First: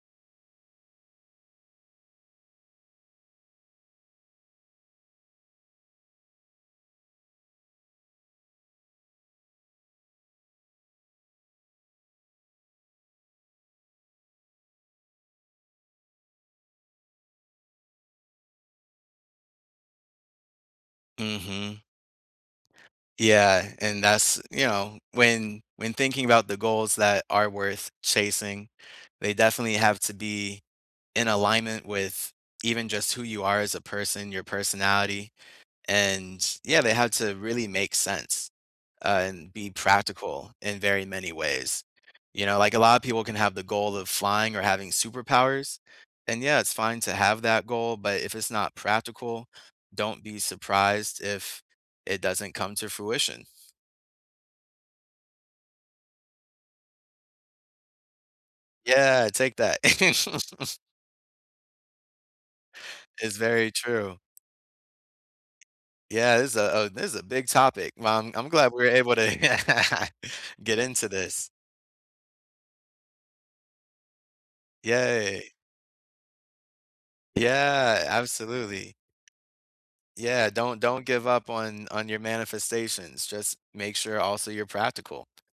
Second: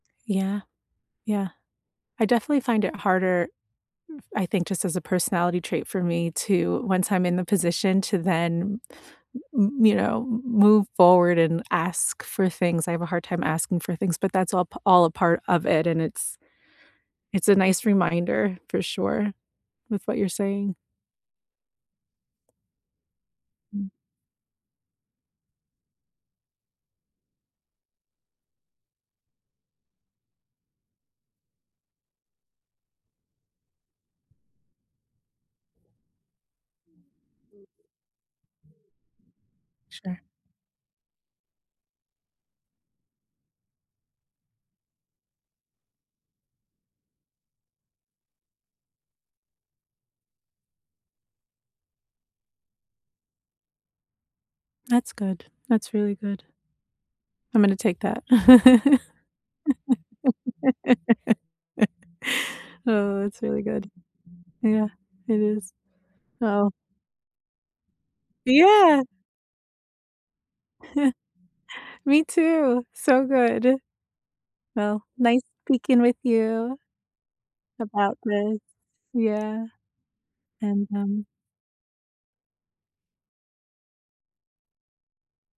Yeah. Yeah. I definitely find it harder f I think, just as a personality trait for me to once I'm in the position to then m m m you know, m move forward and ask for things I have a hard time asking for things, but that's all p all a part of it, and it's it's a nice reminder, for sure, with what you're saying. Mhm. Yeah, Mm. and that's, you know, when when thinking about the goals that are worth chasing, they definitely have to be in alignment with even just who you are as a person, your personality, and, yeah, they have to really make sense, uh, and be Sure. practical in very many ways. You know, like, a lot of people can have the goal of flying or having superpowers, and, yeah, it's fine to have that goal, but if it's not practical, don't be surprised if it doesn't come to fruition. That's good. That's really good. I'm gonna take that. Yeah. Take that. Oh, It's that's really very good. true. Yeah, it is. Yeah. It's Oh a Oh, this a big topic. Well, I'm I'm glad we're Yeah. able to get into this. Me too. So good. Well, nice Yay. speaking with you Yeah, about this. absolutely. Yeah, Yeah. Don't and, don't um give up on on your manifestations. Just make sure also you're practical.